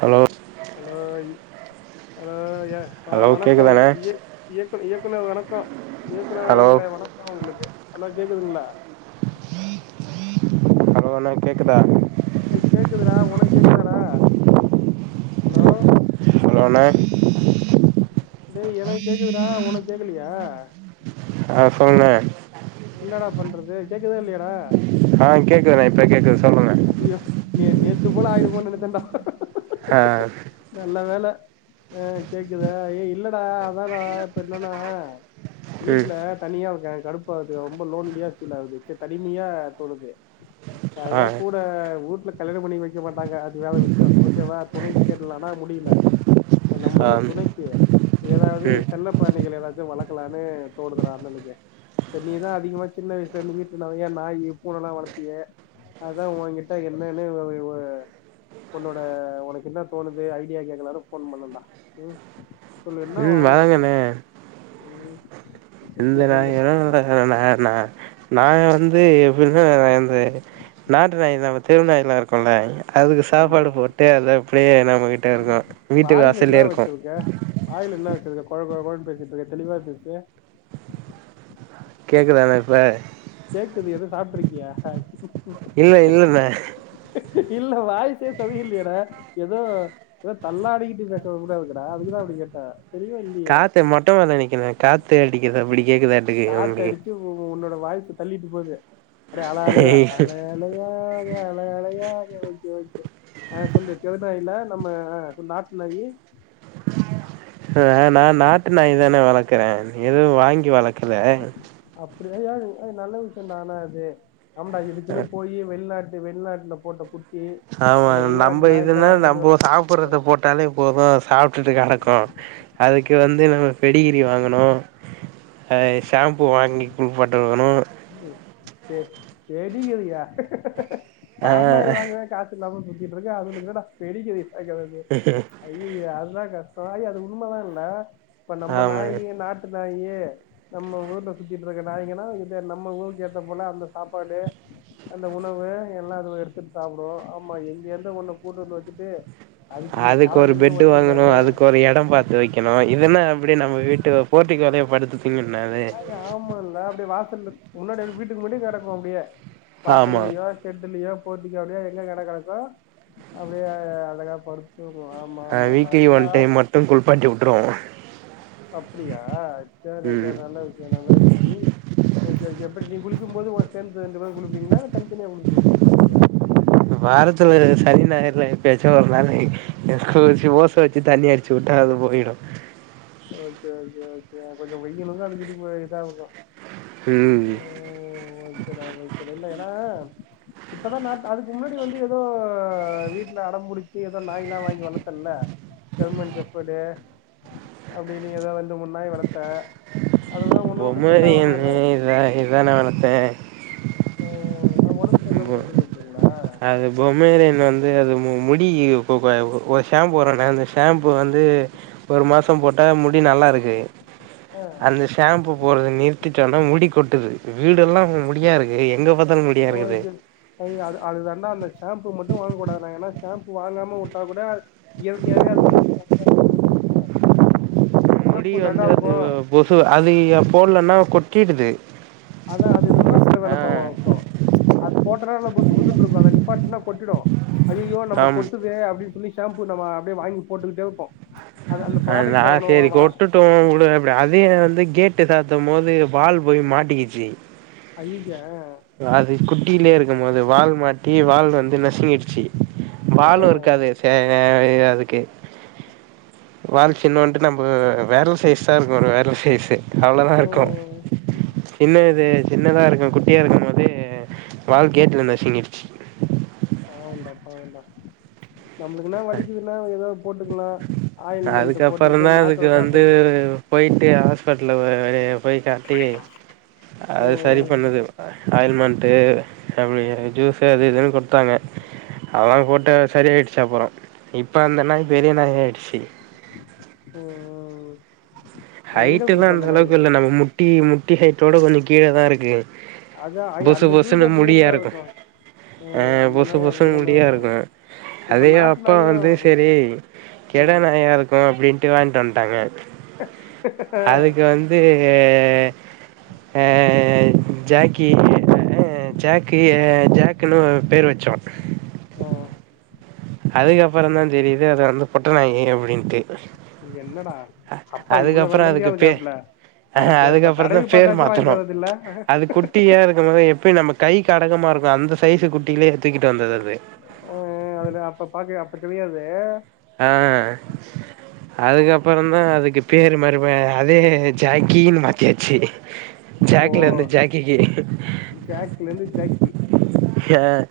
Hello hello hello ய ஆ hello வணக்கோ இ கேக்குதாண்ணே இ இயக்கு இயக்குநர் வணக்கோ ஹலோ இயக்குனவர்களே வணக்கோ உங்களுக்கு ஹலோ கேக்குதுங்களா ஹலோ ஹலோ கேக்குதா டேய் கேக்குதுடா ஒனக்கு கேக்குதாடா ஹலோ ஹலோ அண்ணே டேய் எனக்கு கேக்குதுடா ஒனக் கேக்கலையா ஆ சொல்ண்ணே என்னடா பண்றது கேக்குதா இல்லையாடா ஆ கேக்குதுண்ணே இப்ப கேக்குது சொல்லுங்க யோப் நீ நேத்து போல ஆயிருமோன்னு நெனச்சென்டா ஆ நல்ல வேல ஆ கேக்குதுதா ஏய் இல்லடா அதா தா இப்ப என்னன்னா ம் வீட்ல தனியா இருக்கே கடுப்பாகுது ரொம்ப லோன்லியா ஃபீல் ஆகுது செ தனிமையா தோணுது ஆ அதுதா கூட ஊட்ல கல்யாணோ பண்ணி வைக்க மாட்டாங்க அது வேற விஷயோ ஓகேவா துணை தேட்லான்னா முடியில ஆ நம்மளுக்கு ஒரு துணைக்கி ஏதாது ம் செல்ல பிராணிகள் ஏதாச்சு வளக் க்கலான்னு தோனுதுடா அண்ணணுக்கே செரி நீ தா அதிகமா சின்ன வயசுல இருந்து வீட்ல நெறைய நாய் பூன எல்லா வளத்தியே அதா ஓங்கிட்ட என்னன்னு ஒ ஒன்னோட ஒனக்கு என்ன தோனுது ஐடியா கேக்கலான்னு போன் பண்ணேண்டா உம் சொல்லு என்ன ம் வாங்கல்லா சொல்லு ம். ஓகே இல்லடா சொல்லு [unintelligible] நா நா நாங்க வந்து எப்பின்னா இந்த நாட்டு நாய்தா நம்ம தெரு நாய்ல்லா இருக்குல்ல. அதுக்கு ஆமா சாப்பாடு போட்டு அத அப்டியே நம்மகிட்ட இருக்கு வீட்டு வாயில என்ன வாசல்லியேருக்கு. வச்சிருக்க வாயில என்ன வெச்சிருக்க கொழ கொழ கொழன் பேசிட்ருக்க தெளிவா பேசு. கேக்குதாணா இப்ப? கேக்குது எது சாப்ட்ருக்கியா? இல்லை இல்லைண்ணே இல்ல வாய்சே சதியில்லயேடா எதோ எதோ தல்லாடிக்கிட்டு பேசறது போல இருக்குடா அதுக்குதா அப்டி கேட்டே. காத்து மொட்டமால்ல நிக்கிறணே காத்து அடிக்குது அப்பிடி கேக்குதா என் காத்தடிச்சு உ உன்னோட வாய்சு தள்ளிட்டு போது அடே அல அலயா அலையா அலையாக அல அலையாக ஓகே ஓகே அ சொல்லு தெரு நாய் இல்ல நம்ம அ நாட் நாயி ப்ப நா நாட்டு நாய்தாண்ணே வளக்குறே எதுவு வாங்கி வளக்கல. அப்டில்லா யாரு அது நல்ல விஷ்யந்தான அது நம்ப இதுக்குன்னு போயி வெள்நாட் டு வெள்நாட்ல போட்ட குட் ஆமா நம்ப இதுன்னா வந்து நம்போ வளர்த்து சாப்பட்றத போட் டாலே போது அது சாப்டுட்டு கெடக்கு, அதுக்கு வந்து நம்ம பெடிகிரி வாங்குணு. அ ஷாம்பூ வாங்கி குள்ப்பாட்ட வேணு. ம் பெ பெடிகிரியா ஆ பாம் ஆயில் வாங்கவே காசு இல்லாம சுத்திட்ருக்க அதுகுளுகென்னடா பெடிகிரி [unintelligible] ஹ்ஹ் அய்யய்ய அதுதா கஷ்டோ அய் அது உண்மதா இல்ல இப்ப நம்ம ஆமாங்க நாயி நாட் டு நாயி நம்ம கூட இந்த சுத்திட்ருக்க நாய்ங்கனா இ து நம்ம ஊருக்கு ஏத்த போல அந்த சாப்பாடு அந்த உணவு எல்லா அதுவே எடுத்துட் சாப்டு, ஆமா எங்கியேந்து ஒன்ன கூட்டுவந்து வெச்சுட்டு அதுக்கு ஒரு பெட்டு வாங்குணு அதுக்கு ஒரு எடம் பாத் து வெக்கணு இதுன்னா அப்டியே நம்ம வீட்டு போர்ட்டிக்கோலயே படுத்து தூங்கிண்ணா அது. நாய் ஆமால்ல அப்டே வாசல்ல முன்னாடி அப்டி வீட்டுக்கு முன்னாடியே கெடக்கு அப்டியே ஆமா வாசல்லியோ செட்டுலியோ போர்டிக்கோவுலியோ எங்க எடோ கெடக்கோ அப்டியே அழகா படு தூங்கு ஆமா ஆமா ஆமா அதுகெல்லா ட்டு குள்ப்பாட்டி உட்றுவோ. அப்டியா சேர்ரா சேர்ரா ம் நல்ல விஷ்யோ நல்ல விஷ்யோ நீ ஓகே ஓகே எப்டி நீ குளிக்கும் போது ஒ சேந்து ரெண்டு பேரு குளிப்பீங்களா இல்ல தன்தனியா குளிப்பு குளிப்பாட்டுவியா? வாரத்துல சனி ஞாயர்ல எப்பயாச்சு ஒரு நாளு [unintelligible] ஓஸ்ஸ வெச்சு தண்ணி அடி ச்சுட்டா அது போயிடு. ஓகே ஓகே ஓகே கொஞ்சோ வெய்யிலுக்கு அதுக்கு இதுவு இதாருக்கு. ம். ம் ஓகேடா ஓகேடா இல்ல ஏனா இப்பதா நாத் அதுக்கு முன்னாடி வந்து எதோ வீட்ல அடம்புடிச்சு எதோ நாய்லா வாங்கி வளத்தல்ல ஜெர்மன் ஜெஃபடு அப்டி நீ எதா ரெண்டு மூன் நாய் வளத்த அது பொமேரியன்னு இது நாய்தா நா வளத்தே. ம்ம் ஏ ஒடம் செர்லாமா செத்து போச்சிங்ளா? அது பொமேரியன் வந்து அது மு முடி பொ பொ [unintelligible] ஷாம்பு வருண்ணே அந்த ஷாம்பு வந்து ஒரு மாசம் போட்டா முடி நல்லா இருக்கு. அதுல ஷேம்பு போடர்த நிறுத்திட்டன்னா முடி கொட்டுது, வீடெல்லா முடியா இருக்கு. எங்க பாத்தாலு முடியா இருக்குது ஓகே அய்யயோ அது அது தாண்டா அந்த ஷேம்பு மட்டு வாங்க கூடாதுனே ஏனா ஷேம்பு வாங்காமவுட்டா கூட இயற்கையாவே அது முடி சாஃப்டா [inaudible] ஷேம்பு என்னேன்னா இப்போ போ சு அதயே போட்லன்னா கொட்டிடுது அதா அது ரிவர்ஸ்ல ஆ தான பா வேல பாக்கு அது போட்டனா நல்லா புசு புசுன்ட்ருக்கு அத நிப்பாட்னா கொட்டிடு அய்யய்யோ நம்ம ஆம் கொட்டுதே அப்டின் சொல்லி ஷேம்பு நம்ம அப்டியே வாங்கி போட்டுக்கிடே இருப்போ அத அந்த ப்ரோடுக்ட் எவ்வளாருவா [unintelligible] அதயு வந்து கேட்டு சாத்தும் போது வால் போய் மாட்டிக்கிச்சு அய்யய்யே அது குட்டிலே இருக்கும் போது வால் மாட்டி வால் வந்து நசுங்கிடுச்சி வாழு இருக்காது சேகர் அதுக்கு வால் சின்னூண்டு நம்ம வெரல் சைஸ் தா இருக்கு ஒரு வெரல் சைஸ்ஸி அவ்ளதா இருக்கு ஹம், சின்ன இது சின்னதா இருக்கு குட்டியா இருக்கும் போது வால் கேட்ல நசுங்கிடுச்சி பாவன்டா பாவன்டா நம்பளுக்கல்லா வலிக்குதுன்னா எதாத் போட்டுக்கலா அதுக்கப்பறந்தா அதுக்கு வந்து போயிட்டு ஹாஸ்பிட்டல வெளிய போய் காட்டி அது சரி ம் பண்ணுது ஆயில்மண்ட்டு அப்டி ஜூஸ்ஸு அது இதுன்னு குடுத்தாங்க. அவாய் போட்டே சரியாயிடுச்சு அப்பறோ இப்ப அந்த நாய் பெரிய நாய் ஆயிடுச்சி ஓ ஹைட்டுன்னா அந்த அளவுக்கு இல்லண்ணா நம்ம முட்டி முட்டி ஹைட்டோட கொஞ்ச கீழதா இருக்கு அதா ஐய பொசு அந்த பொசுன்னு அப்படித்தான்டா முடியாருக்கு இருக்கு ஆ ம் அந்த பொசு நாய் பொசுன்னு அப்படித்தான்டா இருக்கு முடியாருக்கு இப்ப அதே நாட்டு அப்பா நாயும் வந்து செரி கெட ம் நாயா இருக்கு அப்டின்ட்டு வாங்கிட்டு வந்ட்டாங்க. ஹாஹா அதுக்கு வந்து ஆ ஜாக்கி தே அ ஜாக்கிய ஜாக்குன்னு பேரு வச்சோ ஓ அதுக்கப்பறந்தா தெரியிது அது வந்து பொட்ட நாயி அப்டின்ட்டு என்னடா அப்பா இவ்வள வெள்ளந்திய அதுக்கு பே இருகாப்புல அட தே பா அதுக்கப்புறம் தடவி பாத்தாச்சு வாங்கிட்டு வறதில்ல குட்டியா இருக்குபோது எப்பயு நம்ம கைக்கு அடக்கமா இருக்கு அந்த சைசு குட்டிலயே தூக்கிட்டு வந்தது அது அ அது அப்ப பாக்க அப்ப தெரியாது. ஆ அதுக்கப்புறந்தா அதுக்கு பேரு மரும அதே ஜாக்கினு மாத்தியாச்சு. ஓ ஜாக்லருந்து ஜாக்கி ஏ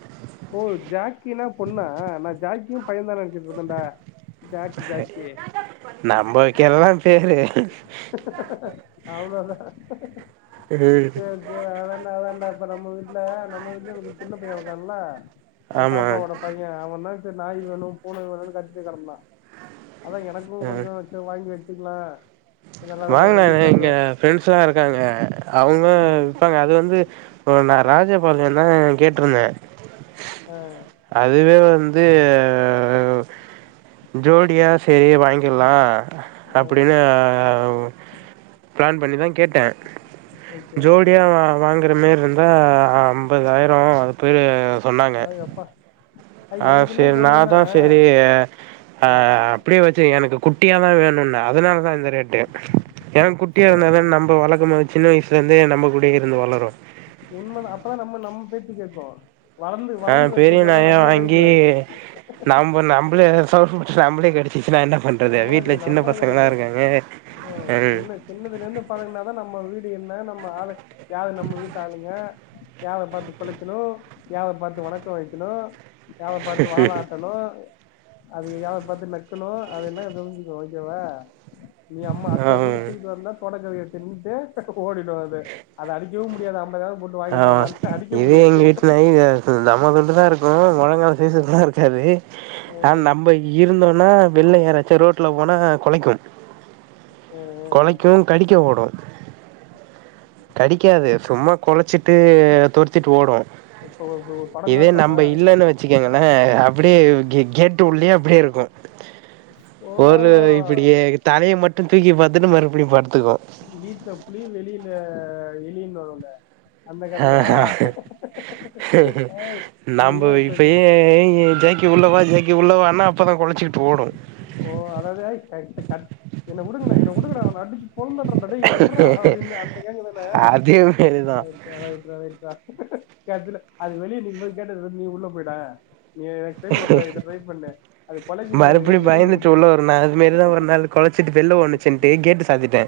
ஓ ஜாக்கினா பொண்ணா நா ஜாக்கியு பைய்யந்தா நெனச்சிட்ருந்தன்டா. ஜாக்கு ஜாக்கி நம்ப வெக்கிற தா பேரு அவ்ளோ தா ம் ஜீவா அதாண்டா அதாண்டா இப்ப நம்ம வீட்ல நம்ம வீட்லயு ஒரு சின்ன பைய்ய வந்தான்ல்ல எ ஆமா பாப்பாவோட பைய்யே அவ தா செரி நாய் வேணு பூன வேணுன் கத்தி கெடந்தா அதா எனக்கு அ கொஞ்சோ இத வாங்கி வச்சுக்ளா வாங்கலாங்க இங்க ஃப்ரெண்ட்ஸ்லா இருக்காங்க அவங்க ம் விப்பாங்க அது வந்து இப்ப நா ராஜபாளயம்தா கேட்டுருந்தே. ஆ அதுவே வந்து ஜோடியா சேரி வாங்கிட்லா ஆ அப்டின்னு பிளான் பண்ணிதா கேட்டே. ஓகே ஜோடியா வா வாங்குறமேரி இருந்தா அம்பதாயிரம் அது பெ ஆ எப்பா அது ஆ எனக்கு என்ன சேரி தோணுதுன்னா நான்தா சேரி அ ஆ அப்படியே வச்சிரு எனக்கு குட்டியாதா வேணுன்ன அதனாலதா இந்த ரேட்டு ஏன்னா குட்டிய இருந்தாதான நம்ப வளக்கபோது சின்ன வயசுலருந்தே நம்ம கூடே இருந்து வளரு. உண்மதா அப்பதா நம்ம நம்ம பேச்சு கேக்கு வளந்து வளந்தத கூப்பட்டு வந்தா நம்மள கடிக்கு அது நம்ப நம்பளே சோ நம்பளே கடிச்சுச்சுன்னா என்ன பண்றது நம்மள வீட்ல சின்ன நம்மள பசங்கல்லா இருக்காங்க, ம் சின்னதுலேந்து பழக்குனாதா நம்ம வீடு என்ன நம்ம ஆளு யாரு நம்ம வீட்டு ஆளுங்க யாரா பாத்து குலைக்கணு, யாரா பாத்து வணக்க வைக்கணு, யாரை பாத்து வால ஆட்டனு, அது பாத்து நக்கனு அது எல்லா தெரிஞ்சுக்கு ஓகேவா, நீ அம்மா அத்ததுண்டு ஆம் தூக்கிட்டு வந்தா தொடக்கரிய தின்னுட்டு ஓடிடு அது, அத அடிக்கவு முடியாது அம்பதாயிரம் போட் ஆமா, இது எங்க வீட்டு நாயி வே தம்மாதுண்டுதா இருக்கு முழங்கால் சைஸ்க்குலா இருக்காது ஆனா ம் நம்ப இருந்தோனா வெள்ல யாராச்சு ரோட்ல போனா கொலைக்கு ம் ம் கொலைக்கு, கடிக்க ஓடு, கடிக்காது சும்மா கொலச்சிட்டு சும்மா தொரத்திட்டு ஓடும், இப்ப ஒரு படோ இதே காட்டு நம்ப ஆ இல்லன்னு வச் சிகங்களா அப்டியே கேட் உள்ளயே அப்டியே இருக்கு ஓ ஒரு இப்டியே தலைய மட்டு தூக்கி பாத்துட்டு மறுபடியு படுத்துக்கு வீட்ல புலி வெளில எலின்னு வரும்ல அந்த கதையா ஏய் அந்த நம்ப இவன் இப்ப இந்த இப்பயே ஜாக் கி உள்ள வா ஜாக்கி உள்ளவானா அப்போதா கொலச்சிகிட்டு ஓடு, ஓ அதாவது கயத்த கட் என்ன வுடுங்கனா என்ன வுடுங்கடா அவ அடிச்சு பொளந்துட்ற அடோய் என்ன வுட்றா அப்டின்னு அந்த கேங்குதான அதே மாரிதா ரைட் ரா ரைட் ரா, கடைசில அது வெளியே நிக்கும்போது கேட்ட தொறந்து நீ உள்ள போய்ட எனக் ட்ரை பண்ணுடா இத ட்ரை பண்ணு அது பழக்கும் போது மறுபடியு வெளியில பயந்துட்டு விட்டு உள்ள வரு நா இ துமேரிதா ஒரு நாள் கொலச்சிட்டு வெள்ல ஒடுனுசின்ட்டு கேட்டு சாத்திட்டே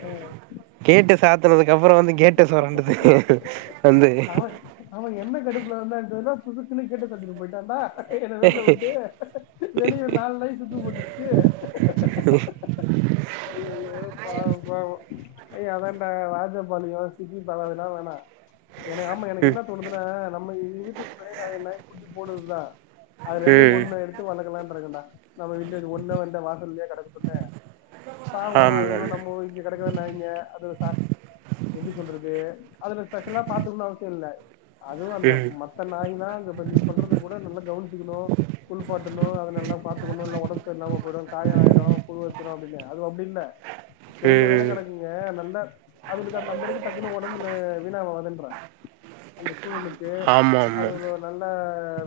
ம் கேட்ட சாத்துனதுக்கு அப்பறோ வந்து கேட்ட சொரண்டுது வந்து அவ அவ என்ன கடுப்புல இருந்தானு தெரில பொசுக்குன்னு கேட்ட சாத்திட்டு போயிட்டாண்டா போய்ட்டா என்ன வெளில வுட்டு வெளிய ஒரு நாலு நாய் சுத்து போட்டுருச்சு ஹ [unintelligible] ஐய்யய்யே பாவம் பாவம் ஏய் அதான்டா ராஜபாளயோ, சிப்பிபாற அதெல்லா வேணா எனக்கு ஆமா எனக்கு என்ன தோணுதுனா நம்ம எங்க வீட்டுக்கு முன்னடியே நறைய நாய் குட்டி போடுதுதா அதுலுந்து ம் ஒண்ண எடுத்து வளக்கலான்ட்ருக்கடா நம்ம வீட்ல வெச்சு ஒண்ணா வந்து வாசல்லியே கடக்கட்டுமே பாவோ அது ஆமாம் ஒன்னு நம்ம ஒதுக்கி கிடக்குற நாய்ங்க அது சாப் எப்டி சொல்றதே அதுல ஸ்பெஷலா பாத்துக்கனு அவசியு இல்ல அதுவு அந்த ம் மத் த்த நாய்னா த இப்ப நீ சொல்றத கூட நம்ம கவன்ச்சிக்கிணு குள்ப்பாட்டணு அத நல்லா பாத்துக்குணு இல்லனா ஒடம் சரி இல்லாம போய்டு காயோ ஆய்டும் புழு வச்சிரு அப்டின்னு அது அப்டி இல்ல தெருவுல தானே ம் கடக் இங்க நல்ல அதுகளுக்கு அது நந்தருக்கு டக்குன்னு ஒடம்புனு வீணாவாவாதன்ற அந்த சூழலுக்கு ஆமா அது ஆமா ஒரு நல்ல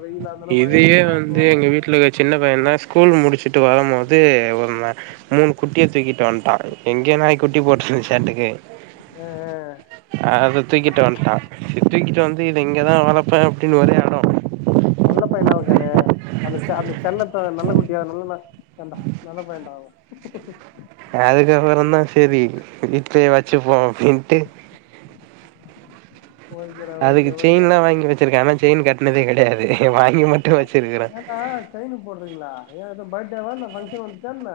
வெயிலா இருந்தாலு மழையா இதையே இருந்தாலு தாங்கு வந்து எங்க வீட்ல இருக்க சின்ன பையன்ல ஸ்கூல் முடிச் கிட்டு வருமோது ஒரு நா மூணு குட்டிய தூக்கிட்டு வந்ட்டா எங்க நாய் குட்டி போட்றுச்சாட்டுக்கு ஆ அத தூக்கிட்டு வன்ட்டா இ தூக்கிட்டு வந்து இது இங்கதா வளப்பே அப்படின்னு ஒரே அடோ நல்ல பையனா இருக்கானே அந்த ச்சான்னு செல்லத்த நல்ல குட்டியா இருந்தாலு ந கண்டா நல்ல பயன்டா அவு அதுக்கப்பறன்தா சரி வீட்லே வச்சிப்போ அப்பின்ட்டு ஓகேடா ஓகே அதுக்கு ஓகே செயின்லா வாங்கி வச்சிருக்கே ஆனா செய்ன் கட்னதே கெடையாது ஏ வாங்கி மட்டு வச்சிருக்கிறே ட்ரெய்னுக் போட்றீங்ளா ஏ எதோ பர்ட்டேவானா ஃபங்க்ஷன் வந்துச்சான்ன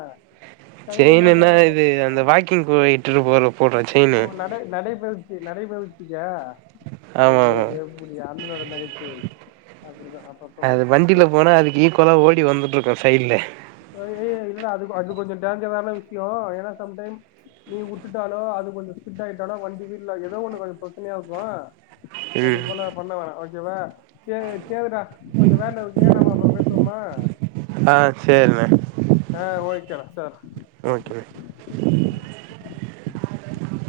செய்ன்னுனா இது அந்த வாக்கிங் போயிட்ருப்போல போட்ற செய்ன்னு டை நடைப்பயிர்ச்சி நடைப்பயிர்ச்சிக்கா ஆமா ஆமா அய்யய்யோ முடி அண்ணணோட நகைச்சுவை அப்படிதா அப்பப்ப ஒரே இப்பதா ஓடி வந்துட்ருக்கோ சைட்லே சோல்வே ஏ என்னடா அது அது கொஞ்சோ டேஞ்சரான விஷ்யோ ஏனா சம்டைம் நீ வுட்டுட்டாலோ அது கொஞ்சோ ஸ்கிட் ஆய்ட்டாலோ வண்டி வீடுல ஏதோ ஒண்ணு கொஞ்சோ ப்ரச்சனையாகோ அது ம் போல பண்ண வேணா ஓகேவா சேர் சேரிடா கொஞ்ச வேன்டவ் ஏ நா [unintelligible] சுமா ஆ சேர்ணே ஆ ஓகேடா சேர் ஓகேஒய்